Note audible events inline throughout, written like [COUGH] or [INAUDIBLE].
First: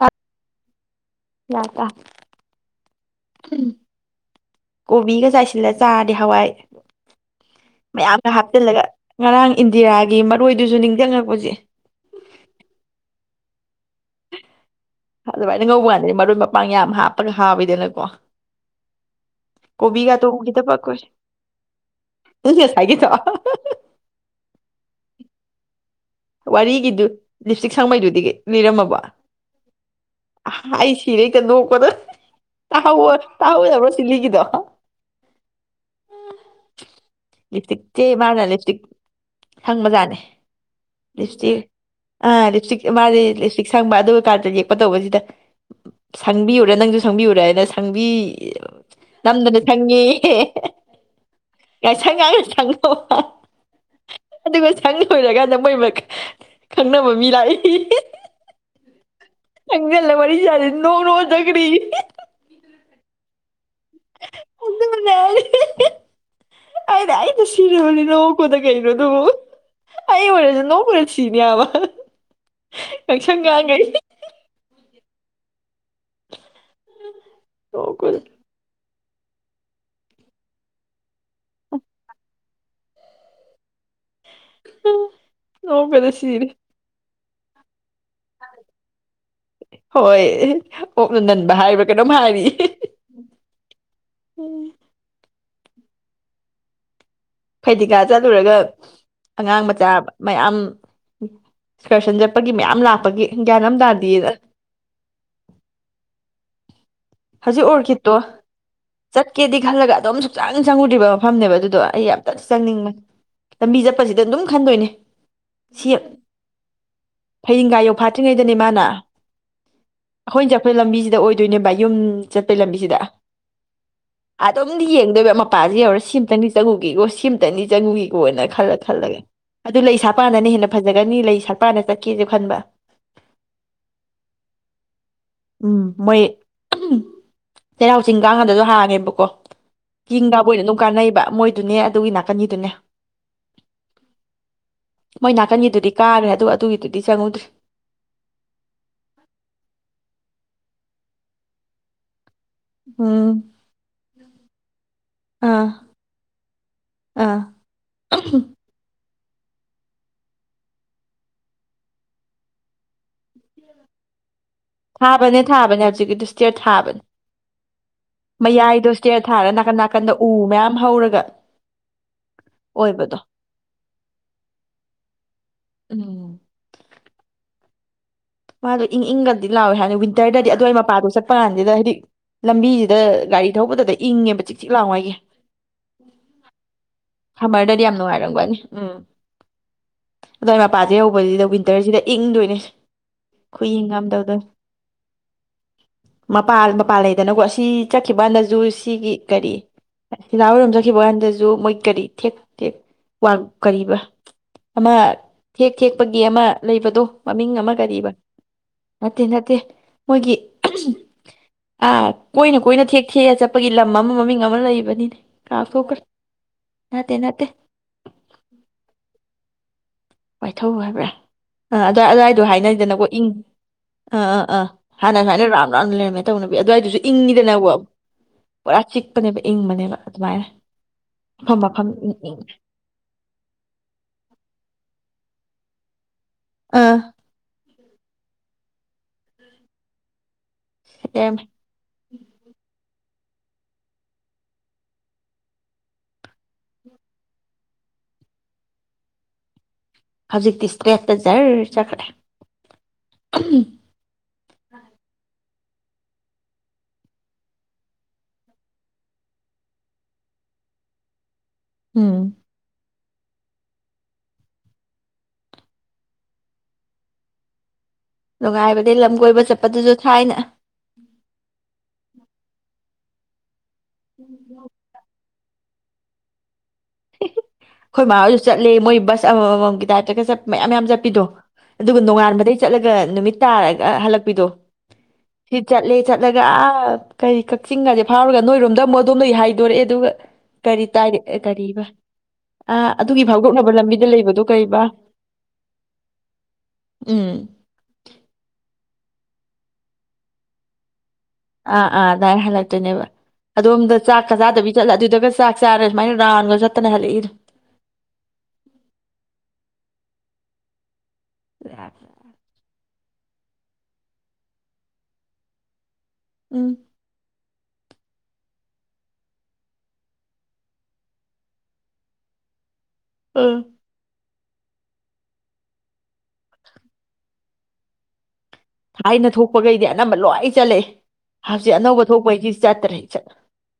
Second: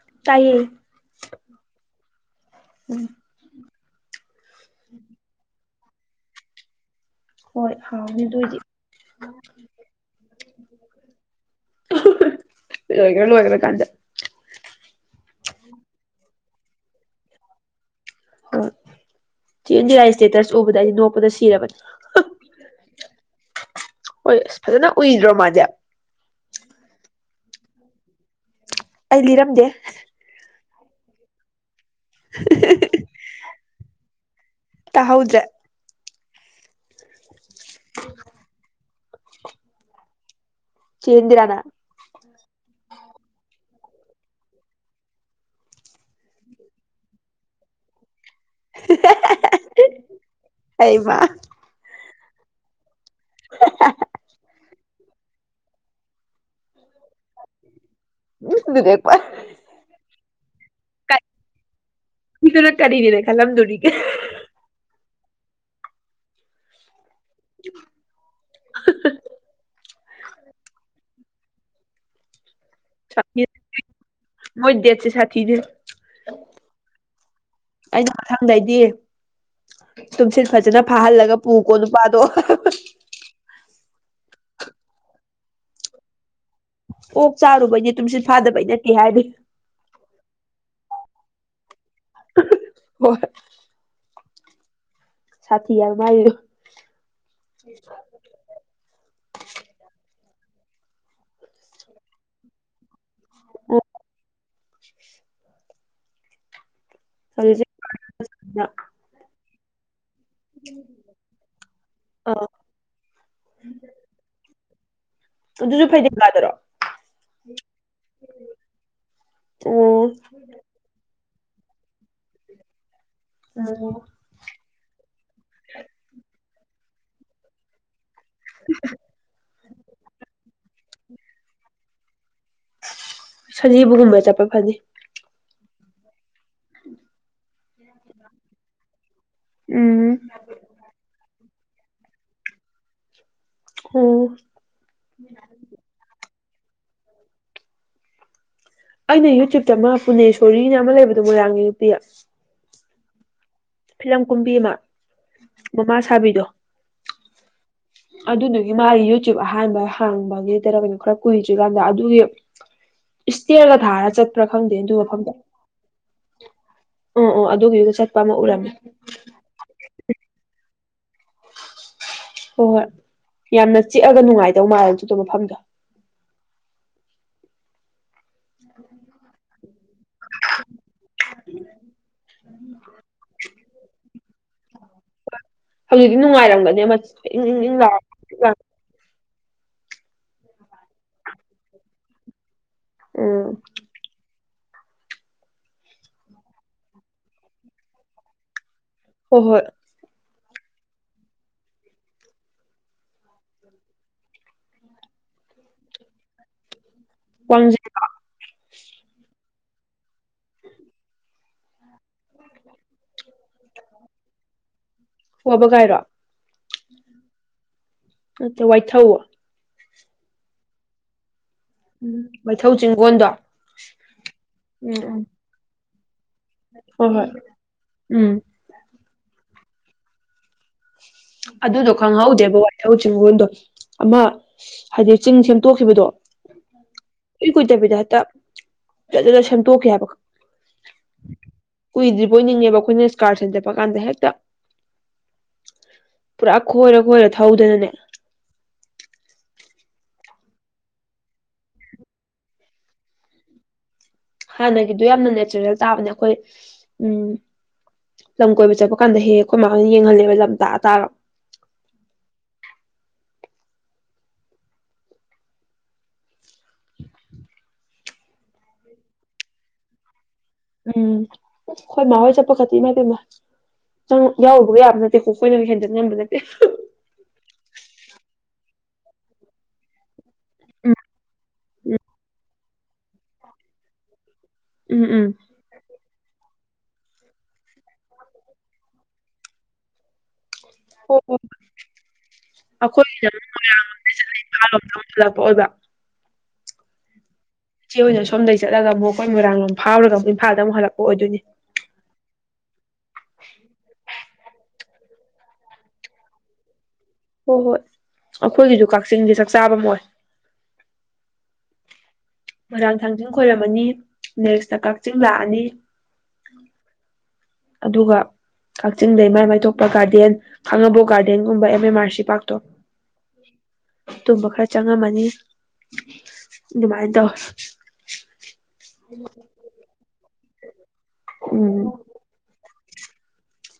ꯌꯥ ꯇꯥꯏꯌꯦ ꯌꯗ꯭ꯔ ꯎꯝ ꯎꯝ ꯀꯣꯕꯤꯒ ꯆꯥꯏꯁꯤꯜꯂ ꯆꯥꯔꯗꯤ ꯍꯋꯥꯏ ꯍꯣꯏ ꯍꯥꯎꯅꯤ ꯃꯌꯥꯝꯒ ꯑꯗꯨꯏꯗꯤ ꯍꯥꯞꯆꯤꯜꯂꯒ ꯉꯔꯥꯡ ꯏꯟꯗꯤꯌꯥꯒꯤ ꯃꯔꯣꯏꯗꯨꯁꯨ ꯅꯤꯡꯖꯪꯉꯛꯄꯁꯦ ꯂꯣꯏꯈ꯭ꯔ ꯂꯣꯏꯈ꯭ꯔ ꯀꯥꯟꯗ ꯑꯗꯨꯃꯥꯏꯅ ꯉꯧꯕ ꯀꯥꯟꯗꯗꯤ ꯃꯔꯣꯏ ꯃꯄꯥꯡ ꯌꯥꯝ ꯍꯥꯞꯄꯅ ꯍꯥꯎꯋꯤꯗꯅꯀꯣ ꯑ ꯆꯦꯏꯟꯗꯤꯔꯒꯤ ꯀꯣꯕꯤꯒꯥꯇꯣ ꯏꯁꯇꯦꯇꯁ ꯎꯈꯤꯗꯕ ꯎꯕꯗ ꯑꯩꯗꯤ ꯑꯩꯈꯣꯏ ꯅꯣꯛꯄꯗ ꯁꯤꯔꯕꯅꯤ ꯍꯥ ꯉꯁꯥꯏꯒꯤꯗꯣ ꯍꯣꯏ ꯏꯁ ꯐꯖꯅ ꯎꯏꯗ꯭ꯔꯣ ꯃꯥꯗꯤ ꯋꯥꯔꯤꯒꯤꯗꯨ ꯂꯤꯞꯁꯇꯤꯛ ꯁꯪꯕꯩꯗꯨꯢꯗꯤ ꯑꯩ ꯂꯤꯔꯝꯗꯦ ꯍ ꯑꯩ ꯁꯤꯔꯦ ꯍꯦꯛꯇ ꯅꯣꯛꯄꯗ ꯇꯍꯧꯋ ꯇꯥꯍꯧꯗꯕ꯭ꯔꯣ ꯆꯤꯂꯤꯒꯤꯗꯣ ꯇꯥꯍꯧꯗ꯭ꯔꯦ ꯂꯤꯞꯁꯇꯤꯛꯇꯤ ꯃꯥꯅ ꯂꯤꯞꯁꯇꯤꯛ ꯁꯪꯕꯖꯥꯠꯅꯦ ꯆꯦ ꯏꯟꯗꯤꯔꯥꯅ ꯂꯤꯞꯁꯇꯤꯛ ꯑ ꯂꯤꯞꯁꯇꯤꯛ ꯃꯥꯗꯤ ꯂꯤꯞꯁꯇꯤꯛ ꯁꯪꯕ ꯑꯗꯨꯒ ꯀꯥꯔꯗꯗꯤ ꯇꯧꯕꯁꯤꯗ ꯁꯪꯕꯤꯌꯨꯔꯥ ꯅꯪꯁꯨ ꯁꯪꯕꯤꯌꯨꯔꯥ ꯗ ꯁꯪꯕꯤ ꯅꯝꯗꯅ ꯁꯪꯉꯦꯌꯦ ꯑꯩꯃ [UNINTELLIGIBLE] ꯑꯣ ꯍ ꯑꯗꯨꯒ ꯁꯪ ꯂꯣꯏꯔꯀꯥꯟꯗ ꯃꯣꯏꯃꯛ ꯈꯪꯅꯕ ꯃꯤ ꯂꯥꯛꯏꯌꯦ ꯆꯪꯖꯤꯜꯂ ꯋꯥꯔꯤ ꯁꯥꯖꯤꯟ ꯅꯣꯛ ꯅꯣꯛ ꯑ ꯆꯠꯈ꯭ꯔꯦꯌꯦ ꯀꯔꯤꯗꯨꯅ ꯀꯔꯤꯅꯦꯅ ꯈꯂꯝꯗꯣꯔꯤꯒꯦ- ꯑꯗꯨ [UNINTELLIGIBLE] ꯑꯩꯗꯤ ꯁꯤꯔꯕꯅꯦ ꯅꯣꯛꯄꯗ ꯀꯩꯅꯣ ꯗꯨꯕꯣ ꯑꯩ ꯑꯣꯢꯔꯖꯨ ꯅꯣꯛꯄ [UNINTELLIGIBLE] [UNINTELLIGIBLE] [UNINTELLIGIBLE] ꯑꯩꯅ ꯅꯣꯛꯄꯗ ꯃꯊꯪꯗꯩꯗꯤ ꯇꯨꯨꯝꯁꯤꯠ ꯐꯖꯅꯥ ꯐꯥꯍꯜ ꯂꯒꯥ ꯄꯨꯀꯣ ꯅꯨꯄꯥꯗꯣ [UNINTELLIGIBLE] ꯅꯣꯛꯄꯗ ꯁꯤꯔꯦ ꯑꯣꯛ ꯆꯔꯨꯕꯩꯅꯦ ꯇꯨꯝꯁꯤꯠ ꯐꯥꯗꯕꯩ ꯅꯠꯇꯦ ꯍꯥꯏꯕꯤ ꯍꯣꯏ ꯑꯣꯛꯅ ꯅꯟꯕ ꯍꯥꯏꯕ ꯀꯩꯅꯣꯝ ꯍꯥꯏꯔꯤ ꯍꯤ ꯍꯤ ꯍꯣꯏ ꯎꯝ ꯁꯥ ꯊꯤ ꯍꯥꯏꯕ ꯃꯥꯥꯏꯗꯨꯖꯨ ꯐꯩꯗꯤꯡꯒꯥ ꯆꯠꯂꯨꯔꯒ ꯑꯉꯥꯡ ꯃꯆꯥꯥ ꯃꯌꯥꯝ ꯑꯦꯛꯁꯀꯔꯁꯟ ꯆꯠꯄꯒꯤ ꯃꯌꯥꯝ ꯂꯥꯛꯄꯒꯤ ꯒꯤꯌꯥꯟ ꯑꯝ ꯇꯥꯗꯦꯅ ꯑꯁ- ꯍꯧꯖꯤꯛ ꯍꯧꯖꯤꯛꯁꯦ ꯑꯣꯔꯀꯤꯠꯇꯣ ꯆꯠꯀꯦꯗꯤ ꯈꯜꯂꯒ ꯑꯗꯨꯝ ꯆꯪ ꯆꯪꯉꯨꯗ꯭ꯔꯤꯕ ꯃꯐꯝꯅꯦꯕ ꯑꯗꯨꯗꯣ ꯑꯩ ꯌꯥꯝ ꯑꯥ ꯆꯪꯅꯤꯡꯕꯅꯤ ꯂꯝꯕꯤ ꯆꯠꯄꯖꯤꯗ ꯑꯗꯨꯝ ꯈꯟꯗꯣꯏꯅꯦ ꯑꯗꯨꯁꯨ ꯁꯤ ꯐꯩꯗꯤꯡꯒꯥꯗꯔꯣ ꯐꯩꯗꯤꯡꯒꯥ ꯌꯧꯐꯥꯠꯇ꯭ꯔꯤꯉꯩꯗꯅꯦ ꯃꯥꯅ ꯑꯣ ꯑꯩꯈꯣꯏꯅ ꯆꯠꯄꯩ ꯂꯝꯕꯤꯖꯤꯗ ꯑꯣꯏ ꯑꯣꯏꯗꯣꯏꯅꯦꯕ ꯌꯨꯝ ꯆꯠꯄꯩ ꯂꯝꯕꯤꯁꯤꯗ ꯎꯝ ꯑꯗꯨꯝꯗꯤ ꯌꯦꯡꯗꯣꯏꯕ ꯃꯄꯥꯁꯤ ꯌꯧꯔꯦ ꯁꯤꯑꯝꯇꯪꯗꯤ ꯆꯪꯎꯒꯦꯌꯨꯁ ꯁꯤꯝꯇꯪꯗꯤ ꯆꯪꯒꯤ ꯑꯣꯏꯅ ꯈꯜꯂꯦ ꯈꯜꯂꯒꯦ ꯑꯗꯨ ꯂꯩ ꯁꯥꯠꯄꯥꯀꯥꯟꯗꯅ ꯍꯦꯟꯅ ꯐꯖꯒꯅꯤ ꯂꯩ ꯁꯥꯠꯄꯥꯀꯥꯟꯗ ꯆꯠꯀꯦꯖꯦ ꯁꯖꯤꯕꯨꯒꯨꯝꯕ ꯆꯠꯄ ꯐꯅꯤ ꯎꯝ ꯃꯣꯏ ꯆꯩꯔꯥꯎ ꯆꯤꯡꯀꯥꯀꯥꯟꯗꯖꯨ ꯍꯥꯡꯉꯦꯕꯀꯣ ꯎꯝ ꯆꯤꯡ ꯀꯥꯕ ꯑꯣꯏꯅ ꯑꯗꯨꯝ ꯀꯥꯟꯅꯩꯕ ꯃꯣꯏ ꯑꯗꯨꯅꯦ ꯑꯗꯨꯒꯤ ꯅꯥꯀꯟꯅꯤꯗꯨꯅꯦ ꯑꯣ ꯃꯣꯏ ꯅꯥꯀꯟꯒꯤꯗꯨꯗꯤ ꯀꯥꯒ꯭ꯔꯦ ꯑꯗꯨ ꯑꯗꯨꯒꯤꯗꯨꯗꯤ ꯆꯪꯍꯧꯗ꯭ꯔꯦ ꯑꯩꯅ ꯌꯨꯇ꯭ꯌꯨꯕꯇ ꯑꯃ ꯄꯨꯅꯦꯁꯣꯔꯤꯅ ꯑꯃ ꯂꯩꯕꯗꯣ ꯃꯣꯏꯔꯥꯡꯒꯤ ꯅꯨꯄꯤ ꯎꯝ ꯐꯤꯂꯝ ꯀꯨꯝꯕꯤ ꯑꯃ ꯑꯥ ꯃꯃꯥ ꯁꯥꯕꯤꯗꯣ ꯑꯥ ꯑꯗꯨꯗꯨꯒꯤ ꯃꯥꯒꯤ ꯌꯨꯇꯨꯕ ꯑꯍꯥꯟꯕ ꯍꯥꯡꯕꯒꯤ ꯇꯔ ꯀꯩꯅꯣ ꯈꯔ ꯀꯨꯏꯗ꯭ꯔꯤ ꯀꯥꯟꯗ ꯑꯗꯨꯒꯤ ꯏꯁꯇꯤꯌꯔꯒ ꯊꯥꯔ ꯆꯠ ꯈꯔ ꯈꯪꯗꯦ ꯑꯗꯨ ꯃꯐꯝꯗ ꯊꯥꯕꯅꯦ ꯊꯥꯕꯅꯦ ꯍꯧꯖꯤꯛꯀꯤꯗꯨ ꯏꯁꯇꯤꯌꯔ ꯑꯣ ꯑꯣ ꯑꯗꯨꯒꯤꯗꯨꯗ ꯆꯠꯄ ꯑꯃ ꯎꯔꯝꯃꯦ ꯑꯩ ꯗꯣ ꯏꯁꯇꯤꯔ ꯊꯥꯔꯒ ꯅꯥꯀꯟ ꯅꯥꯀꯟ ꯀꯟꯗ ꯎ ꯃꯌꯥꯝ ꯍꯧꯔꯒ ꯍꯣꯏ ꯍꯣꯏ ꯑꯣꯏꯕꯗꯣ ꯌꯥꯝꯅ ꯆꯤꯛꯑꯒ ꯅꯨꯡꯉꯥꯏꯗꯧ ꯃꯥꯜꯂꯦꯗꯨꯗꯣ ꯃꯐꯝꯗꯣ ꯎꯝ ꯃꯥꯗꯣ ꯏꯪ ꯏꯪꯒꯗꯤ ꯂꯥꯎꯋꯦ ꯍꯥꯏꯗꯤ ꯋꯤꯟꯇꯔꯗꯗꯤ ꯑꯗꯨꯋꯥꯏ ꯃꯄꯥꯗꯣ ꯆꯠꯄ ꯀꯥꯟꯁꯤꯗ ꯍꯥꯏꯗꯤꯛ ꯂꯝꯕꯤꯁꯤꯗ ꯒꯥꯔꯤ ꯊꯧꯕꯗꯨꯗ ꯏꯪꯉꯦꯕ ꯆꯤꯛ ꯆꯤꯛ ꯂꯥꯎ ꯍꯥꯏꯒꯤ ꯍꯧꯖꯤꯛꯇꯤ ꯅꯨꯡꯉꯥꯏꯔꯝꯒꯅꯤ ꯑꯃ ꯏꯪ ꯏꯪ ꯏꯪ ꯁꯝꯃꯔꯗꯗꯤ ꯌꯥꯝ ꯂꯥꯎꯔ ꯅꯨꯡꯉꯥꯏꯔꯝꯒꯅꯤ ꯎꯝ ꯑꯗꯣ ꯑꯩ ꯃꯄꯥꯁꯦ ꯌꯧꯕꯁꯤꯗ ꯋꯤꯟꯇꯔꯁꯤꯗ ꯏꯪꯗꯣꯏꯅꯦ ꯎꯝ ꯈꯨ ꯌꯦꯡ ꯉꯝꯗꯧꯗ ꯃꯄꯥꯜ ꯃꯄꯥꯟ ꯂꯩꯗꯅꯀꯣ ꯑꯁꯤ ꯆꯠꯈꯤꯕ ꯍꯥꯟꯅꯖꯨ ꯁꯤꯒꯤ ꯍꯣꯏ ꯀꯔꯤ ꯍꯣꯏ ꯊꯤꯜꯂꯥ ꯑꯣꯏꯏꯔꯣꯝ ꯆꯠꯈꯤꯕ ꯀꯥꯟꯗꯁꯨ ꯃꯣꯏ ꯀꯔꯤ ꯊꯦꯛ ꯊꯦꯛ ꯋꯥ ꯀꯔꯤꯕ ꯑꯃ ꯊꯦꯛ ꯊꯦꯛꯄꯒꯤ ꯑꯃ ꯂꯩꯕꯗꯣ ꯃꯃꯤꯡ ꯑꯃ ꯋꯥꯡꯖꯤꯡ ꯅꯠꯇꯦ ꯐꯠꯇꯦ ꯃꯣꯏꯒꯤ ꯑ ꯀꯣꯏꯅ ꯀꯣꯏꯅ ꯊꯦꯛ ꯊꯦꯛꯑ ꯆꯠꯄꯒꯤ ꯂꯝ ꯑꯃ ꯃꯃꯤꯡ ꯑꯃ ꯂꯩꯕꯅꯤꯅꯦ ꯋꯥꯕꯒꯥꯏꯔꯣ ꯀꯥꯊꯣꯛꯈ꯭ꯔꯦ ꯅꯠꯇꯦ ꯅꯠꯇꯦ ꯃ ꯋꯥꯏꯊꯧ ꯋꯥꯏꯊꯧ ꯍꯥꯏꯕ꯭ꯔꯥ ꯑꯥ ꯑꯗꯨꯏ ꯎꯝ ꯑꯗꯨꯗꯋꯥꯏꯗꯣ ꯋꯥꯏꯊꯧ ꯍꯥꯏꯅꯔꯤꯗꯅꯀꯣ ꯏꯪ ꯆꯤꯡꯒꯣꯟꯗꯣ ꯑꯥ ꯑꯥ ꯑꯥ ꯎꯝ ꯍꯥꯟꯅ ꯎꯝ ꯁꯨꯃꯥꯏꯅ ꯔꯝ ꯇꯟꯂꯦꯃꯤ ꯇꯧꯅꯕꯤ ꯑꯗꯨꯋꯥꯏꯗꯨꯁꯨ ꯍꯣꯏ ꯍꯣꯏ ꯏꯪꯉꯤꯗꯅꯕꯨ ꯎꯝ ꯄꯨꯔꯥ ꯆꯤꯛꯄꯅꯦꯕ ꯏꯪꯕꯅꯦꯕ ꯑꯗꯨꯃꯥꯏꯅ ꯃꯐꯝ ꯃꯐꯝ ꯑꯗꯨꯗꯣ ꯏꯪ ꯏꯪ ꯈꯪꯍꯧꯗꯦꯕ ꯋꯥꯏꯊꯧ ꯆꯤꯡꯒꯟꯗꯣ ꯑꯃ ꯍꯥꯏꯗꯤ ꯆꯤꯡ ꯁꯦꯝꯇꯣꯛꯈꯤꯕꯗꯣ ꯑꯥ ꯆꯠꯇꯕꯤꯗ ꯍꯦꯛꯇ ꯐꯖꯅ ꯁꯦꯝꯗꯣꯛꯈꯤꯦ ꯍꯥꯏꯕꯀꯣ ꯂꯩꯔꯝꯃꯦ ꯀꯨꯏꯗ꯭ꯔꯤ ꯕꯣꯏ ꯅꯤꯡꯉꯦꯕ ꯑꯩꯈꯣꯏꯅ ꯀꯥꯔꯁꯟ ꯆꯠꯄ ꯀꯥꯟꯗ ꯍꯦꯛꯇ ꯄꯨꯔꯥ ꯈꯣꯏꯔ ꯈꯣꯏꯔ ꯊꯧꯗꯅꯅꯦ ꯍꯧꯖꯤꯛꯇꯤ ꯁ꯭ꯇꯦꯠꯇ ꯖꯔ ꯆꯠꯈ꯭ꯔꯦ ꯍꯥꯟꯅꯒꯤꯗꯣ ꯌꯥꯝꯅ ꯅꯦꯆꯔꯦꯜ ꯇꯥꯕꯅꯦ ꯑꯩꯈꯣꯏ ꯎꯝ ꯂꯝ ꯀꯣꯏꯕ ꯆꯠꯄ ꯀꯥꯟꯗ ꯍꯦꯛ ꯍꯦꯛ ꯑꯩꯈꯣꯏ ꯃꯥꯅ ꯌꯦꯡꯍꯜꯂꯦꯕ ꯂꯝ ꯇꯥꯛꯑ ꯇꯥꯛꯑꯒ ꯎꯝ ꯅꯨꯡꯉꯥꯏꯕꯅꯤ ꯂꯝ ꯀꯣꯏꯕ ꯆꯠꯄꯗꯨꯁꯨ ꯊꯥꯏꯅ ꯎꯝ ꯍꯣꯏ ꯃꯥ ꯍꯣꯏ ꯆꯠ ꯀꯣꯛꯀꯥ ꯆꯤꯛꯏ ꯏꯃꯥꯢꯄꯦꯝꯃ ꯁꯔꯨꯛ ꯌꯥꯎꯔꯨꯕꯒ ꯌꯥꯕ ꯅꯠꯇꯦ ꯑꯣ ꯑꯩꯈꯣꯏꯅ ꯍꯦꯟꯗꯠ ꯉꯝꯕ ꯅꯠꯇꯦ ꯑꯩꯈꯣꯏ ꯃꯥꯥꯁꯨ ꯆꯠꯂꯦ ꯃꯣꯏ ꯕꯁ ꯑꯃꯃꯝꯒꯤ ꯇꯥꯏꯞꯇꯒ ꯆꯠꯄ ꯃꯌꯥꯝ ꯃꯌꯥꯝ ꯎꯝ ꯆꯠꯄꯤꯗꯣ ꯎꯝ ꯑꯗꯨꯒ ꯅꯣꯡꯉꯥꯟꯕꯗꯩ ꯅꯨꯃꯤꯠ ꯇꯥꯔꯒ ꯍꯜꯂꯛꯄꯤꯗꯣ ꯎꯝ ꯎꯝ ꯁꯤ ꯆꯠꯂꯦ ꯆꯠꯂꯒ ꯑ ꯀꯔꯤ ꯀꯛꯆꯤꯡ ꯒꯥꯔꯗꯦꯟ ꯐꯥꯎꯔꯒ ꯅꯣꯏꯔꯣꯝꯗ ꯑꯃꯨꯛ ꯑꯗꯣꯝꯗꯒꯤ ꯍꯥꯏꯗꯣꯔꯛꯑꯦ ꯑꯗꯨꯒ ꯀꯔꯤ ꯇꯥꯢꯔꯤ ꯍꯣꯏ ꯍꯣꯏ ꯀꯔꯤꯕ ꯑ ꯑꯗꯨꯒꯤ ꯑꯩꯈꯣꯏꯒꯤꯅ ꯑꯃꯨꯛ ꯐꯥꯎꯗꯣꯛꯅꯕ ꯂꯝꯕꯤꯗ ꯂꯩꯕꯗꯣ ꯀꯩꯕ ꯍꯥꯟꯂꯣꯝꯗ ꯑꯃꯨꯛ ꯍꯜꯂꯛꯄ ꯑꯣꯏꯕ ꯎꯝ ꯏꯆꯦ ꯑꯣꯏꯅ ꯁꯣꯝꯗꯩ ꯆꯠꯂꯒ ꯑꯃꯨꯛ ꯈꯣꯏꯅ ꯃꯣꯢꯔꯥꯡꯂꯣꯝꯗ ꯐꯥꯎꯔꯒ ꯑꯃꯨꯛ ꯏꯝꯐꯥꯗ ꯑꯃꯨꯛ ꯍꯂꯛꯄ ꯑꯥ ꯑꯥ ꯑꯗꯨꯃꯥꯏꯅ ꯍꯜꯂꯛꯇꯣꯏꯅꯦꯕ ꯑꯗꯣꯝꯗ ꯆꯥꯛꯀ ꯆꯥꯗꯕꯤ ꯆꯠꯂ ꯑꯗꯨꯗꯒ ꯆꯥꯛ ꯆꯥꯔ ꯑꯗꯨꯃꯥꯏꯅ ꯔꯥꯎꯟꯒ ꯆꯠꯂ ꯍꯣꯏ ꯍꯣꯏ ꯑꯩꯈꯣꯏꯒꯤꯁꯨ ꯀꯛꯆꯤꯡꯗꯤ ꯆꯥꯛꯆꯥꯥꯕꯝ ꯑꯣꯏ ꯀꯝ ꯆ ꯃꯣꯏꯔꯥꯡ ꯊꯥꯡꯖꯤꯡ ꯈꯣꯏꯔꯝꯃꯅꯤ ꯅꯦꯛꯁꯇ ꯀꯛꯆꯤꯡ ꯂꯥꯛꯑꯅꯤ ꯎꯝ ꯑꯗꯨꯒ ꯀꯛꯆꯤꯡꯗꯩ ꯃꯥꯏ ꯃꯥꯏꯊꯣꯛꯄ ꯒꯥꯔꯗꯦꯟ ꯈꯥꯡꯉꯕꯣꯛ ꯒꯥꯔꯗꯦꯟꯒꯨꯝꯕ ꯑꯦꯝ ꯑꯦꯝ ꯑꯥꯔ ꯁꯤ ꯄꯥꯔꯛꯇꯣ ꯎꯝ [INAUDIBLE] ꯇꯨꯝꯕ ꯈꯔ ꯆꯪꯉꯝꯃꯅꯤ ꯑꯗꯨꯃꯥꯏꯅ ꯇꯧꯋꯦ ꯊꯥꯏꯅ ꯊꯣꯛꯄꯈꯩꯗꯤ ꯑꯅꯝꯕ ꯂꯣꯏ ꯆꯠꯂꯦ ꯑꯩ ꯎꯝ ꯍꯧꯖꯤꯛ ꯑꯅꯧꯕ ꯊꯣꯛꯄꯩꯗꯤ ꯆꯠꯇ꯭ꯔꯦ ꯏꯆꯠ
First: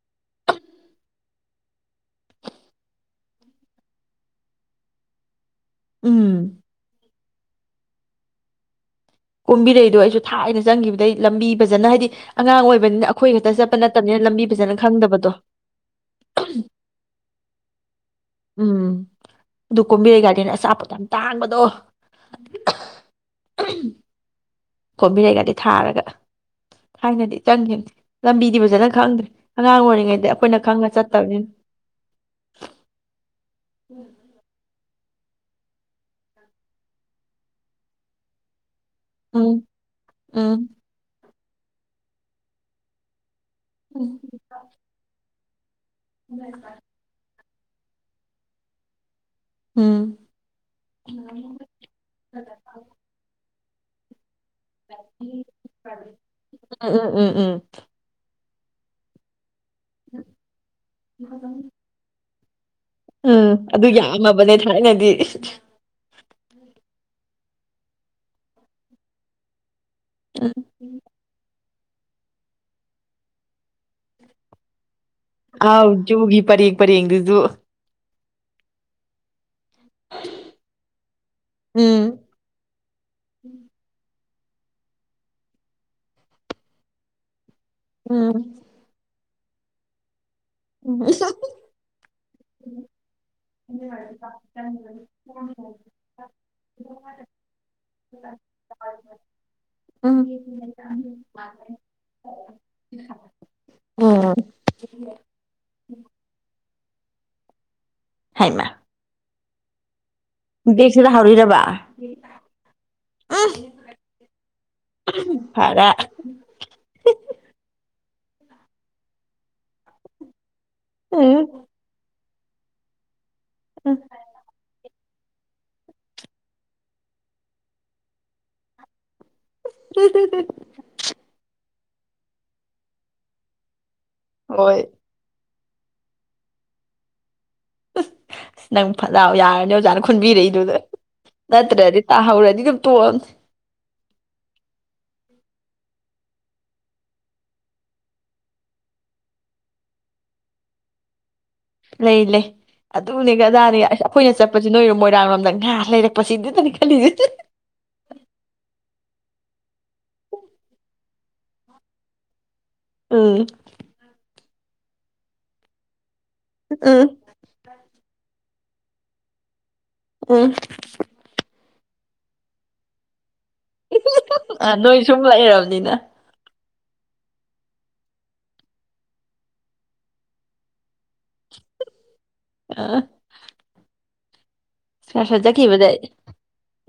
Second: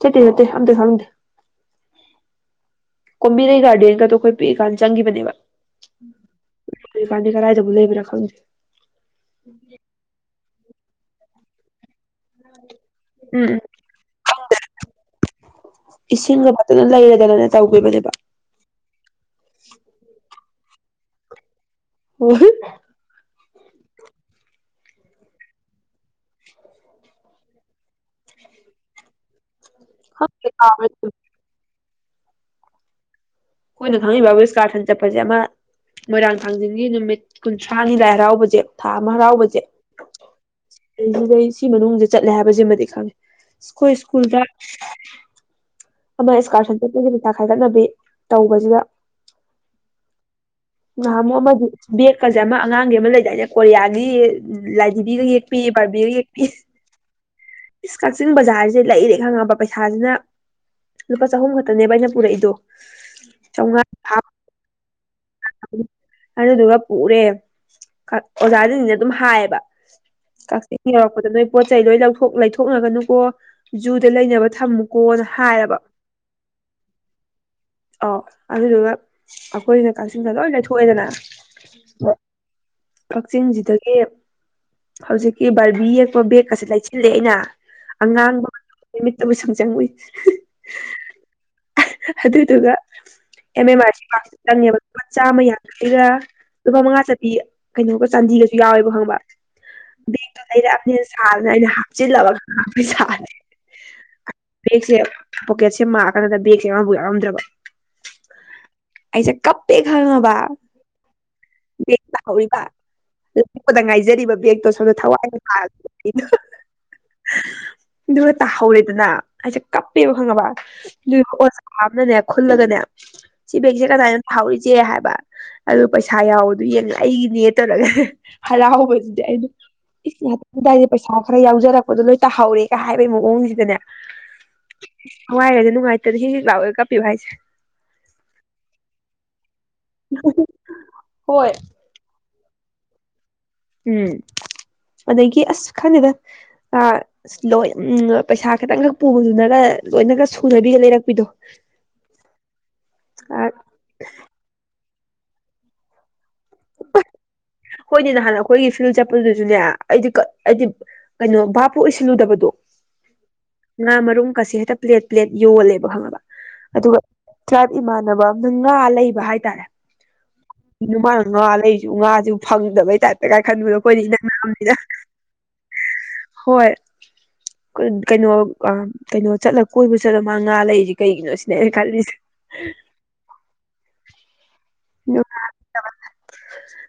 ꯆꯠꯇꯦ ꯆꯠꯇꯦ ꯑꯝꯗ ꯈꯪꯗꯦ ꯀꯣꯝꯕꯤꯔꯩ ꯒꯥꯔꯗꯦꯟꯒꯗꯣ ꯑꯩꯈꯣꯏ ꯄꯤꯛꯏꯀꯥꯟꯗ ꯆꯪꯈꯤꯕꯅꯦꯕ ꯎꯝ ꯄꯜꯗꯤ ꯀꯗꯥꯢꯗꯕꯨ ꯂꯩꯕꯅꯣ ꯈꯪꯗꯦ ꯀꯨꯝꯕꯤꯔꯩꯗꯣ ꯑꯩꯁꯨ ꯊꯥꯏꯅ ꯆꯪꯈꯤꯕꯗꯩ ꯂꯝꯕꯤ ꯐꯖꯅ ꯍꯥꯏꯗꯤ ꯑꯉꯥꯡ ꯑꯣꯏꯕꯅꯤꯅ ꯑꯩꯈꯣꯏ ꯈꯛꯇ ꯎꯝ ꯎꯝ ꯆꯠꯄ ꯅꯠꯇꯕꯅꯤꯅ ꯂꯝꯕꯤ ꯐꯖꯅ ꯈꯪꯗꯕꯗꯣ ꯇꯧꯕꯤꯕꯅꯦꯕ ꯎꯝ ꯑꯗꯨ ꯀꯣꯝꯕꯤꯔꯩ ꯒꯥꯔꯗꯅꯦ ꯑꯆꯥꯄꯣꯠꯠꯇ ꯌꯥꯝ ꯇꯥꯡꯕꯗꯣ ꯑꯣꯍꯤ ꯑꯍꯝ ꯀꯣꯝꯕꯤꯔꯩꯒꯗꯤ ꯊꯥꯔꯒ ꯊꯥꯏꯅꯗꯤ ꯆꯪꯈꯤꯅꯤ ꯂꯝꯕꯤꯗꯤ ꯐꯖꯅ ꯈꯪꯗ꯭ꯔꯦ ꯑꯉꯥꯡ ꯑꯣꯏꯔꯤꯉꯩꯗ ꯈꯪꯗꯦ ꯑꯩꯈꯣꯏꯅ ꯈꯪꯉ ꯀꯥꯎꯒ꯭ꯔꯦ ꯆꯠꯇꯕꯅꯤꯅ [INAUDIBLE] ꯈꯣꯏꯅ ꯈꯉꯤꯕꯥꯕꯨ ꯏꯁꯀꯥꯔꯁꯟ ꯆꯠꯄꯁꯦ ꯑꯃ ꯃꯣꯏꯔꯥꯡ ꯊꯥꯡꯖꯤꯡꯒꯤ ꯅꯨꯃꯤꯠ ꯀꯨꯟꯊ꯭ꯔꯥꯅꯤ ꯂꯥꯏ ꯍꯔꯥꯎꯕꯁꯦ ꯊꯥ ꯑꯃ ꯍꯔꯥꯎꯕꯁꯦ ꯎꯝ ꯎꯝ ꯁꯤꯗꯩ ꯁꯤ ꯃꯅꯨꯡꯁꯦ ꯆꯠꯂꯦ ꯍꯥꯏꯕꯁꯤꯃꯗꯤ ꯈꯪꯉꯦ ꯑꯁꯣꯏ ꯎꯝ ꯁ꯭ꯀꯨꯜꯗ ꯑꯃ ꯏꯁꯀꯔ ꯁꯟ ꯆꯠꯄꯒꯤ ꯄꯩꯁꯥ ꯈꯥꯏꯒꯠꯅꯕꯤ ꯇꯧꯕꯁꯤꯗ ꯎꯝ ꯅꯍꯥꯟꯃꯨꯛ ꯑꯃꯗꯤ ꯕꯦꯛꯀꯁꯦ ꯑꯃ ꯑꯉꯥꯡꯒꯤ ꯑꯃ ꯂꯩꯗꯥꯏꯗ ꯀꯣꯔꯤꯌꯥꯒꯤ ꯎ ꯂꯥꯏꯙꯕꯤꯒ ꯌꯦꯛꯄꯤ ꯕꯥꯔꯕꯤꯒ ꯌꯦꯛꯄꯤ ꯎꯝ ꯎꯝ ꯎꯝ ꯖꯥꯔꯁꯦ ꯂꯩꯏꯔꯦ ꯈꯪꯉꯛꯄ ꯄꯩꯁꯥꯁꯤꯅ ꯂꯨꯄꯥ ꯆꯍꯨꯝ ꯈꯛꯇꯅꯦꯕ ꯑꯩꯅ ꯄꯨꯔꯛꯏꯗꯣ ꯎꯝ ꯆꯥꯝꯃꯉꯥ ꯑꯗꯨ ꯌꯥꯝꯃꯕꯅꯦ ꯊꯥꯏꯅꯗꯤ ꯑꯗꯨꯗꯨꯒ ꯄꯨꯔꯦ ꯑꯣꯖꯥꯁꯤꯡꯁꯤꯅ ꯑꯗꯨꯝ ꯍꯥꯏꯌꯦꯕ ꯎꯝ ꯀꯛꯆꯤꯡ ꯌꯧꯔꯛꯄꯗ ꯅꯣꯏ ꯄꯣ ꯆꯩ ꯂꯣꯏ ꯂꯧ ꯊꯣꯛ ꯂꯩꯊꯣꯛꯅꯒꯅꯨꯀꯣ ꯖꯨꯗ ꯂꯩꯅꯕ ꯊꯝꯃꯨ ꯍꯥꯎ ꯖꯨꯒꯤ ꯄꯔꯦꯡ ꯄꯔꯦꯡ ꯗꯨꯖꯨ ꯑꯣ ꯑꯗꯨꯗꯨꯒ ꯑꯩꯈꯣꯏꯁꯤꯅ ꯀꯛꯆꯤꯡꯁꯤꯗ ꯂꯣꯏ ꯂꯩꯊꯣꯛꯑꯦꯗꯅ ꯎꯝ ꯀꯛꯆꯤꯡꯁꯤꯗꯒꯤ ꯍꯧꯖꯤꯛꯀꯤ ꯕꯥꯔꯕꯤ ꯑꯦꯛꯄ ꯕꯦꯛꯁꯗ ꯁꯦꯜꯂꯦ ꯑꯩꯅ ꯎꯝ ꯑꯉꯥꯡꯕ ꯑꯗꯨ ꯁꯪ ꯆꯪ ꯎꯏ ꯎꯝ ꯑꯗꯨꯏꯗꯨꯒ ꯑꯦꯝ ꯑꯦꯝ ꯑꯥꯔ ꯁꯤ ꯀ꯭ꯥꯂꯁꯇ ꯆꯪꯉꯦꯕ ꯂꯨꯄꯥ ꯆꯥꯝꯃ ꯌꯥꯡꯈꯩꯒ ꯂꯨꯄꯥ ꯃꯉꯥ ꯆꯞꯄꯤ ꯀꯩꯅꯣꯒ ꯆꯥꯟꯗꯤꯒꯁꯨ ꯌꯥꯎꯋꯦꯕ ꯈꯪꯉꯕ ꯎꯝ ꯕꯦꯛꯇꯣ ꯂꯩꯔꯛꯑꯕꯅꯦꯅ ꯁꯥꯗꯅ ꯑꯩꯅ ꯍ ꯑꯣ ꯄꯩꯁꯥꯅꯦ ꯎꯝ ꯕꯦꯛꯁꯦ ꯃꯥ ꯔꯥꯀꯟꯗ ꯕꯦꯒꯥꯁ ꯌꯥꯎꯕꯨ ꯌꯥꯎꯔꯝꯗ꯭ꯔꯕ ꯍꯩꯃ ꯑꯩꯁꯦ ꯀꯞꯄꯦ ꯈꯪꯉꯝ ꯕ ꯕꯦꯛꯁꯤꯗ ꯍꯧꯔꯤꯔꯕ ꯕꯦꯛ ꯇꯥꯍꯧꯔꯤꯕ ꯎꯝ ꯂꯄꯗ ꯉꯥꯏꯖꯔꯤꯕ ꯕꯦꯛꯇꯣ ꯁꯣꯝꯗ ꯊꯋꯥꯏꯅꯉꯥꯏꯔ ꯐꯔꯦ ꯍꯥ ꯍꯥ ꯑꯗꯨꯒ ꯇꯥꯍꯧꯔꯦꯗꯅ ꯍꯥꯏꯁꯦ ꯀꯞꯄꯦꯕ ꯈꯪꯉꯕ ꯑꯗꯨ ꯑꯣꯖꯥ ꯑꯃꯥꯅꯅꯦ ꯈꯨꯜꯂꯒꯅꯦ ꯁꯤ ꯕꯦꯛꯁꯦ ꯀꯅꯥꯏꯅꯣ ꯊꯥꯍꯧꯔꯤꯖꯦ ꯍꯥꯏꯕ ꯑꯗꯨ ꯄꯩꯁꯥ ꯌꯥꯎꯕꯗꯨ ꯌꯦꯡ ꯑꯩꯒꯤꯅꯦ ꯇꯧꯔꯒ ꯍꯔꯥꯎꯕꯖꯤ ꯑꯩꯗꯣ ꯏꯁ ꯉꯥꯛꯇ ꯗꯥꯏꯗ ꯄꯩꯁꯥ ꯈ ꯍꯧꯖꯔꯛꯄꯗꯣ ꯂꯣꯏ ꯇꯍꯧꯔꯦꯒ ꯍꯥꯏꯕꯩ ꯃꯑꯣꯡꯁꯤꯗꯅꯦ ꯍꯣꯏ ꯍꯋꯥꯏ ꯅꯨꯡꯉꯥꯏꯇꯅ ꯍꯤꯛ ꯍꯤꯛ ꯂꯥꯎꯒꯩ ꯀꯞꯄꯤꯕ ꯍꯥꯏꯁꯦ ꯍꯨꯪ ꯅꯪ ꯐꯠꯂꯥꯎ ꯌꯥꯔ ꯑꯣꯖꯥꯅ ꯈꯟꯕꯤꯔꯛꯏꯗꯨꯗ ꯍꯣꯏ ꯅꯠꯇ꯭ꯔꯗꯤ ꯇꯥꯍꯧꯔꯗꯤ ꯅꯤꯒ ꯇꯣꯛ ꯑꯝꯅꯤ ꯎꯝ ꯑꯗꯒꯤ ꯑꯁ ꯈꯪꯗꯦꯗ ꯑ ꯏꯁ ꯂꯣꯏ ꯎꯝꯑ ꯄꯩꯁꯥ ꯈꯤꯇꯪꯈꯛ ꯄꯨꯕꯗꯨꯅꯒ ꯂꯣꯏꯅꯒ ꯁꯨꯅꯕꯤꯒ ꯂꯩꯔꯛꯄꯤꯗꯣ ꯂꯩ ꯂꯩ ꯑꯗꯨꯅꯦꯒ ꯑ ꯑꯗꯥꯅꯦꯒ ꯑꯁ ꯑꯩꯈꯣꯏꯅ ꯆꯠꯄꯁꯤ ꯅꯣꯏꯔꯝ ꯃꯣꯏ [UNINTELLIGIBLE] ꯉꯥ ꯂꯩꯔꯛꯄꯁꯤꯗꯗꯅꯤ ꯈꯜꯂꯤꯁꯦ ꯍꯣꯏꯅꯦ ꯅꯍꯥꯟ ꯑꯩꯈꯣꯏꯒꯤ ꯐꯤꯜ ꯆꯠꯄꯗꯨꯁꯨꯅꯦ ꯑꯩꯗꯤ ꯀ ꯑꯩꯗꯤ ꯀꯩꯅꯣ ꯚꯥꯞꯄꯨ ꯑꯣꯏꯁꯤꯜꯂꯨꯗꯕꯗꯣ ꯎꯝ ꯉꯥꯃꯔꯨꯝ ꯀꯥꯁꯦ ꯍꯦꯇ ꯄ꯭ꯂꯦꯠ ꯄ꯭ꯂꯦꯠ ꯌꯣꯜꯂꯦꯕ ꯈꯪꯉꯕ ꯑꯗꯨꯒ ꯎꯝ ꯇ꯭ꯔꯥꯏꯞ ꯏꯃꯥꯟꯅꯕ ꯅꯪ ꯉꯥ ꯂꯩꯕ ꯍꯥꯏꯇꯥꯔꯦ ꯎꯝ ꯀꯩꯅꯣ ꯃꯅꯥ ꯉꯥ ꯂꯩ ꯎꯉꯥꯖꯨ ꯐꯪꯗꯕꯩ ꯇꯥꯏꯞ ꯀꯩꯀꯥꯏ ꯈꯟꯕꯗꯣ ꯑꯩꯈꯣꯏꯗꯤ ꯏꯅꯛ ꯑ ꯅꯛꯑꯝꯅꯤꯅ ꯍꯥ ꯅꯣꯏ ꯁꯨꯝ ꯂꯩꯔꯕꯅꯤꯅ ꯍꯥ ꯍꯣꯏ ꯀꯩꯅꯣ ꯑꯝ ꯀꯩꯅꯣ ꯆꯠꯂ ꯀꯣꯏꯕ ꯆꯠꯂ ꯃꯥ ꯉꯥ ꯂꯩꯔꯤ ꯀꯩꯒꯤꯅꯣ ꯁꯤꯅꯦ ꯑꯩꯅ ꯈꯜꯂꯤꯁꯦ ꯁꯥꯔ ꯁꯠ ꯆꯠꯈꯤꯕꯗ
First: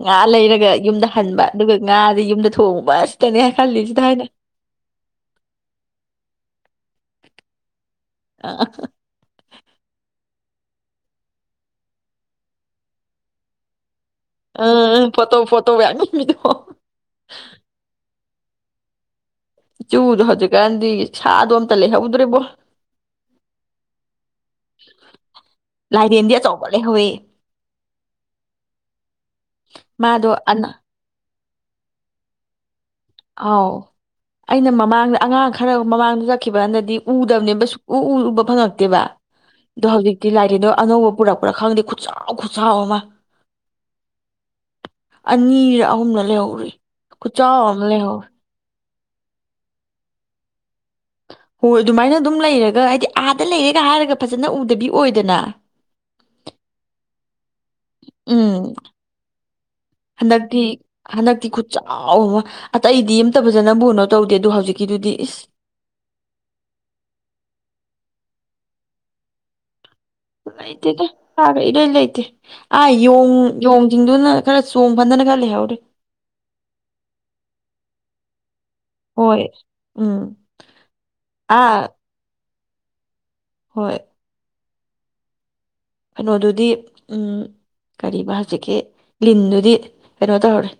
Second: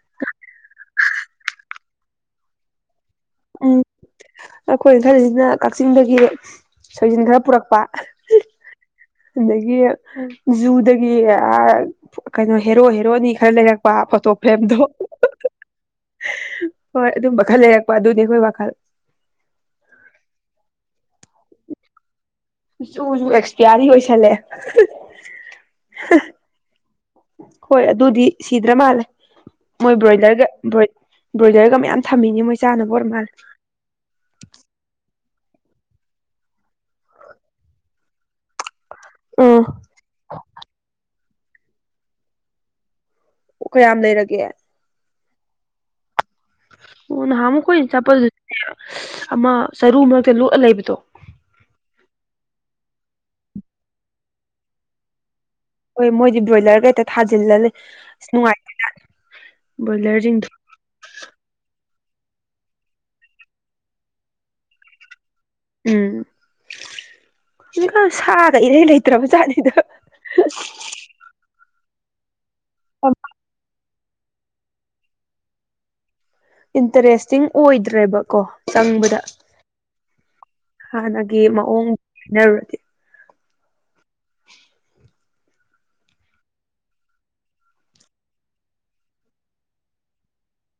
ꯉꯥ ꯂꯩꯔꯒ ꯌꯨꯝꯗ ꯍꯟꯕ ꯑꯗꯨꯒ ꯉꯥꯗꯤ ꯌꯨꯝꯗ ꯊꯣꯡꯕ ꯑꯁ ꯎꯝ ꯑꯩꯈꯣꯏꯅ ꯈꯜꯂꯤꯖꯤꯅ ꯀꯛꯆꯤꯡꯗꯒꯤ ꯁꯣꯏꯖꯤꯟ ꯈꯔ ꯄꯨꯔꯛꯄ ꯑ ꯑꯗꯒꯤ ꯖꯨꯗꯒꯤ ꯑꯥ ꯀꯩꯅꯣ ꯍꯦꯔꯣ ꯍꯦꯔꯣꯅꯤ ꯈꯔ ꯂꯩꯔꯛ ꯐꯣꯇꯣ ꯑ ꯐ꯭ꯔꯦꯝꯗꯣ ꯐꯣꯇꯣ ꯐꯣꯇꯣ ꯌꯥꯝ ꯅꯝꯃꯤꯗꯣ ꯍꯣꯏ ꯑꯗꯨꯝꯕ ꯈꯔ ꯂꯩꯔꯛꯄ ꯑꯗꯨ ꯑꯩꯈꯣꯏ ꯋꯈꯜ ꯆꯨꯗꯣ ꯍꯧꯖꯤꯛꯀꯥꯟꯗꯤ ꯁꯥꯗꯣ ꯑꯝꯇ ꯂꯩꯍꯧꯗ꯭ꯔꯦꯕꯣ ꯖꯨꯁꯨ ꯑꯦꯛꯁꯄꯤꯌꯥꯔꯤ ꯑꯣꯏꯁꯜꯂꯦ ꯂꯥꯏꯔꯦꯟꯗꯤ ꯑꯆꯧꯕ ꯂꯩꯍꯧꯋꯤ ꯍꯣꯏ ꯑꯗꯨꯗꯤ ꯁꯤꯗ꯭ꯔ ꯃꯥꯜꯂꯦ ꯃꯣꯏ ꯃꯥꯗꯣ ꯕ꯭ꯔꯣꯏꯂꯔꯒ ꯑꯅ ꯕꯔꯣꯏ ꯕ꯭ꯔꯣꯏꯂꯔꯒ ꯃꯌꯥꯝ ꯊꯝꯃꯤꯅꯤ ꯃꯣꯏ ꯆꯥꯅꯕ ꯑꯣꯏꯔ ꯃꯥꯜꯂꯦ ꯑꯥꯎ ꯑꯩꯅ ꯃꯃꯥꯡꯗ ꯑꯉꯥꯡ ꯈꯔ ꯃꯃꯥꯡꯗ ꯆꯠꯈꯤꯕ ꯍꯥꯟꯗꯗꯤ ꯎꯗꯕꯅꯦꯕ ꯁꯨꯡꯎ ꯎ ꯎꯕ ꯐꯪ ꯇꯦꯕ ꯑꯥ ꯑꯗꯣ ꯍꯧꯖꯤꯛꯇꯤ ꯂꯥꯏꯔꯦꯜꯗꯣ ꯑꯅꯧꯕ ꯄꯨꯔꯛ ꯄꯨꯔ ꯈꯪꯗ ꯈꯨꯠꯆꯥꯎ ꯈꯨꯠꯆꯑꯣ ꯑꯃ ꯑꯣ ꯀꯌꯥꯝ ꯂꯩꯔꯒꯦ ꯑꯅꯤꯔ ꯑꯍꯨꯝꯂ ꯂꯩꯍꯧ ꯑꯣ ꯅꯍꯥꯛꯃꯨꯛ ꯆꯄꯜ [UNINTELLIGIBLE] ꯑꯃ ꯆꯔꯨ ꯃꯔꯛꯇ ꯂꯣꯠꯑ ꯂꯩꯕꯗꯣ ꯍꯣꯏ ꯑꯗꯨꯃꯥꯏꯅ ꯑꯗꯨꯝ ꯂꯩꯔꯒ ꯍꯥꯏꯗꯤ ꯑꯥꯗ ꯂꯩꯔꯦꯒ ꯍꯥꯏꯔꯒ ꯐꯖꯅ ꯎꯗꯕꯤ ꯑꯣꯏꯗꯅ ꯍꯣꯏ ꯃꯣꯏꯗꯤ ꯕ꯭ꯔꯣꯏꯂꯔꯗ ꯍꯦꯛꯇ ꯊꯥꯖꯤꯜꯂ ꯂꯩ ꯑꯁ ꯅꯨꯡꯉꯥꯏ ꯎꯝ ꯕ꯭ꯔꯣꯏꯂꯔꯁꯤꯡꯗꯣ ꯍꯟꯗꯛꯇꯤ ꯍꯟꯗꯛꯇꯤ ꯈꯨꯠꯆꯥ ꯑꯥꯎ ꯑꯃ ꯑꯇꯩꯗꯤ ꯑꯝꯇ ꯐꯖꯅꯕꯨꯅꯣ ꯇꯧꯗꯦ ꯑꯗꯨ ꯍꯧꯖꯤꯛꯀꯤꯗꯨꯗꯤ ꯏꯁ ꯎꯝ ꯍꯨꯖꯤꯛꯀꯥꯟ ꯁꯥꯒ ꯏꯔꯩ ꯂꯩꯇ꯭ꯔꯕ ꯖꯥꯠꯅꯤꯗ ꯂꯩꯇꯦꯗ ꯁꯥꯒ ꯏꯔꯩ ꯂꯩꯇꯦ ꯑꯥ ꯌꯣꯡ ꯌꯣꯡ ꯆꯤꯡꯗꯨꯅ ꯈꯔ ꯆꯣꯡ ꯐꯟꯗꯅ ꯈꯔ ꯂꯩꯍꯧꯔꯤ ꯏꯟꯇꯔꯦꯁꯇꯤꯡ ꯑꯣꯏꯗ꯭ꯔꯦꯕꯀꯣ ꯆꯪꯕꯗ ꯍꯣꯏ ꯎꯝ ꯍꯥꯟꯅꯒꯤ ꯑꯥ ꯃꯑꯣꯡ ꯍꯥꯏꯅꯔꯨꯔ ꯍꯣꯏ [INAUDIBLE] ꯀꯩꯅꯣꯗꯨꯗꯤ ꯎꯝ ꯀꯔꯤꯕ ꯍꯧꯖꯤꯛꯀꯤ ꯂꯤꯟꯗꯨꯗꯤ ꯀꯩꯅꯣ ꯇꯧꯔ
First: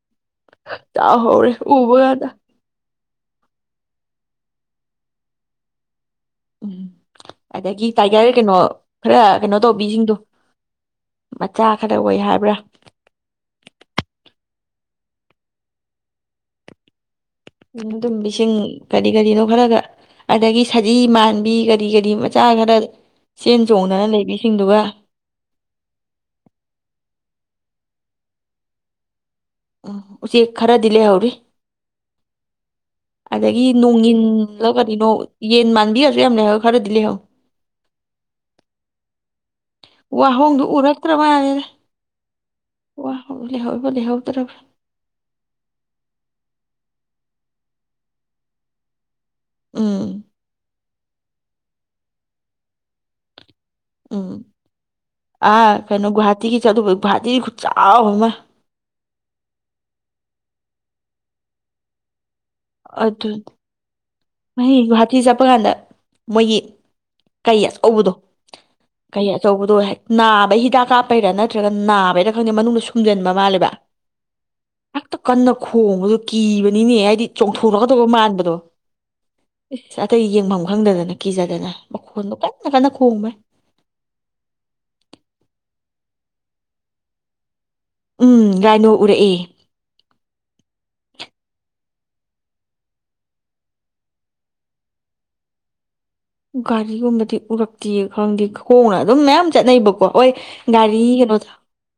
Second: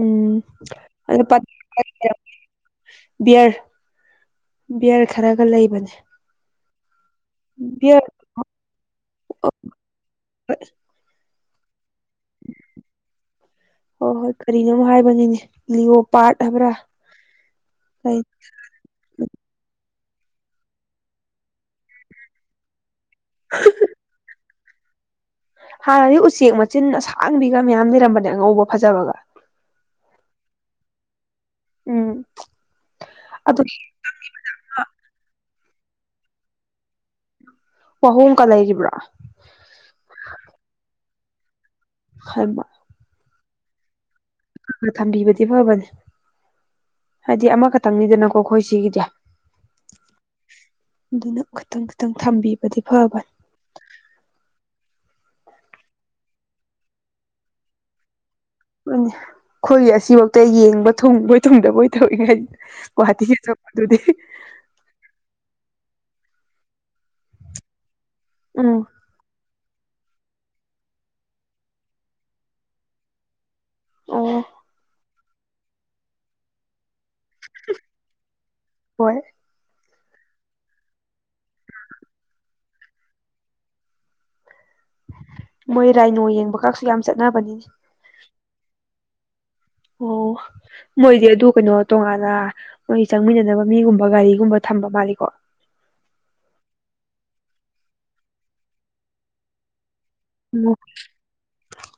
ꯎꯝ ꯇꯥ ꯑꯗꯣ ꯍꯧꯔꯦ ꯎꯕ ꯌꯥꯗ ꯕꯤꯌꯔ ꯕꯤꯌꯔ ꯈꯔꯒ ꯂꯩꯕꯅꯦ ꯎꯝ ꯑꯗꯒꯤ ꯕꯤꯌꯔ ꯇꯥꯏꯒꯔ ꯀꯩꯅꯣ ꯈꯔ ꯍꯣꯏ ꯀꯩꯅꯣ ꯇꯧꯕꯤꯁꯤꯡꯗꯣ ꯃꯆꯥ ꯈꯔ ꯑꯣꯏ ꯍꯥꯏꯕ꯭ꯔꯥ ꯍꯣꯏ ꯍꯣꯏ ꯀꯔꯤꯅꯣꯝ ꯍꯥꯏꯕꯅꯤꯅꯦ ꯂꯤꯑꯣ ꯄꯥꯔꯠ ꯍꯥꯏꯕ꯭ꯔꯥ ꯎꯝ ꯑꯗꯨꯝ ꯂꯩ ꯏꯁꯤꯡ ꯀꯔꯤ ꯀꯔꯤꯅꯣ ꯈꯔꯒ ꯑꯗꯩꯒꯤ ꯁꯖꯤ ꯃꯥꯟꯕꯤ ꯀꯔꯤ ꯀꯔꯤ ꯃꯆꯥ ꯈꯔ ꯆꯦꯟ ꯆꯣꯡꯗꯅ ꯂꯩꯕꯤꯁꯤꯡꯗꯨꯒ ꯍꯥꯟꯅꯗꯤ ꯎꯆꯦꯛ ꯃꯆꯤꯟ ꯑꯁꯥꯡꯕꯤꯒ ꯃꯌꯥꯝ ꯂꯩꯔꯝꯕꯅꯦ ꯑꯉꯧꯕ ꯐꯖꯕꯒ ꯎꯝ ꯎꯆꯦꯛ ꯈꯔ ꯗꯤ ꯂꯩꯍꯧꯔꯤ ꯎꯝ ꯑꯗꯨ ꯑꯗꯩꯒꯤ ꯅꯣꯡꯏꯜꯂ ꯀꯔꯤꯅꯣ ꯌꯦꯟ ꯃꯥꯟꯕꯤꯔꯁꯨ ꯌꯥꯝ ꯂꯩꯍꯧ ꯈꯔꯗꯤ ꯂꯩꯍꯧ ꯋꯥꯍꯣꯡꯨꯀ ꯂꯩꯈꯤꯕ꯭ꯔꯥ ꯋꯥꯍꯣꯡꯗꯨ ꯎꯔꯛꯇ꯭ꯔꯃꯥꯜꯂꯦꯗ ꯈꯔꯃꯥ ꯍꯕ ꯂꯍꯧꯏꯑꯦ ꯂꯩꯍꯧ ꯊꯝꯕꯤꯕꯗꯤ ꯐꯕꯅꯦ ꯍꯥꯏꯗꯤ ꯑꯃꯈꯛꯇꯪꯅꯤꯗꯅꯀꯣ ꯑꯩꯈꯣꯏ ꯁꯤꯒꯤꯗꯤ ꯎꯝ ꯑꯗꯨꯅ ꯈꯤꯇꯪ ꯈꯤꯇꯪ ꯊꯝꯕꯤꯕꯗꯤ ꯐꯕꯅꯤ ꯎꯝ ꯑꯥ ꯀꯩꯅꯣ ꯒꯨꯍꯥꯇꯤꯒꯤ ꯆ ꯑꯗꯨꯕ ꯒꯨꯍꯥꯇꯤꯗꯤ ꯈꯨꯠ ꯆꯥꯎꯕ ꯑꯃ ꯑꯩꯈꯣꯏꯒꯤ ꯑꯁꯤꯐꯨꯎꯇ ꯌꯦꯡꯕ ꯊꯨꯡꯕꯣꯏ ꯊꯨꯡꯗꯕꯣꯏ ꯇꯧꯋꯤꯉꯥꯏꯗ ꯒꯣꯋꯥꯍꯥꯇꯤ ꯆ ꯄꯗꯨ꯭ꯔꯗꯤ ꯍꯣꯏ ꯒꯨꯍꯥꯇꯤ ꯆꯠꯄ ꯀꯥꯟꯗ ꯃꯣꯏꯒꯤ ꯀꯩ ꯑꯆꯧꯕꯗꯣ ꯎꯝ ꯀꯩ ꯑꯆꯧꯕꯗꯣ ꯍꯦꯛ ꯅꯥꯕ ꯍꯤꯗꯥꯛ ꯀꯥꯞꯄꯩꯔꯥ ꯅꯠꯇ꯭ꯔꯒ ꯅꯥꯕꯩꯔ ꯈꯪꯗꯦ ꯃꯅꯨꯡꯗ ꯁꯨꯡꯖꯟꯕ ꯃꯥꯜꯂꯦꯕ ꯑꯣ ꯍꯥꯛꯛꯇ ꯀꯟꯅ ꯈꯣꯡꯕꯗꯨ ꯀꯤꯕꯅꯤꯅꯦ ꯍꯥꯏꯗꯤ ꯆꯣꯡꯊꯣꯔꯛꯀꯗꯧꯕ ꯃꯥꯟꯕꯗꯣ ꯍꯣꯏ ꯑꯇꯩ ꯌꯦꯡꯐꯝ ꯈꯪꯗꯗꯅ ꯀꯤꯖꯗꯅ ꯃꯈꯣꯟ ꯃꯣꯏ ꯔꯥꯏꯅꯣ ꯌꯦꯡꯕ ꯀꯛꯁꯨ ꯌꯥꯝ ꯆꯠꯅꯕꯅꯤꯅꯦ ꯎꯝ ꯔꯥꯏꯅꯣ ꯎꯔꯑꯦ ꯑꯣ ꯃꯣꯏꯗꯤ ꯑꯗꯨ ꯀꯩꯅꯣ ꯇꯣꯉꯥꯟꯅ ꯃꯣꯏ ꯆꯪꯃꯤꯟꯅꯅꯕ ꯃꯤꯒꯨꯝꯕ ꯒꯥꯔꯤꯒꯨꯝꯕ ꯊꯝꯕ ꯃꯥꯜꯂꯤꯀꯣ ꯒꯥꯔꯤꯒꯨꯝꯕꯗꯤ ꯎꯔꯛꯇꯤꯌꯦ ꯈꯪꯗꯦ ꯈꯣꯡꯅ ꯑꯗꯨꯝ ꯃꯌꯥꯝ ꯆꯠꯅꯩꯕꯀꯣ ꯑꯣꯏ ꯎꯝ ꯒꯥꯔꯤ ꯀꯩꯅꯣꯗ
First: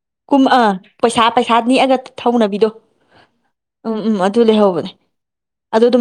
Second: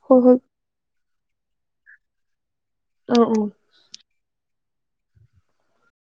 ꯍꯣꯏ ꯍꯣꯏ ꯀꯨꯝ ꯑ ꯄꯩꯁꯥ ꯄꯩꯁꯥ ꯅꯅꯦꯛꯑꯒ ꯊꯧꯅꯕꯤꯗꯣ ꯑ ꯑꯣ ꯎ ꯎꯝ ꯑꯗꯨ ꯂꯩꯍꯧꯕꯅꯦ- ꯑꯗꯨ ꯑꯗꯨꯝ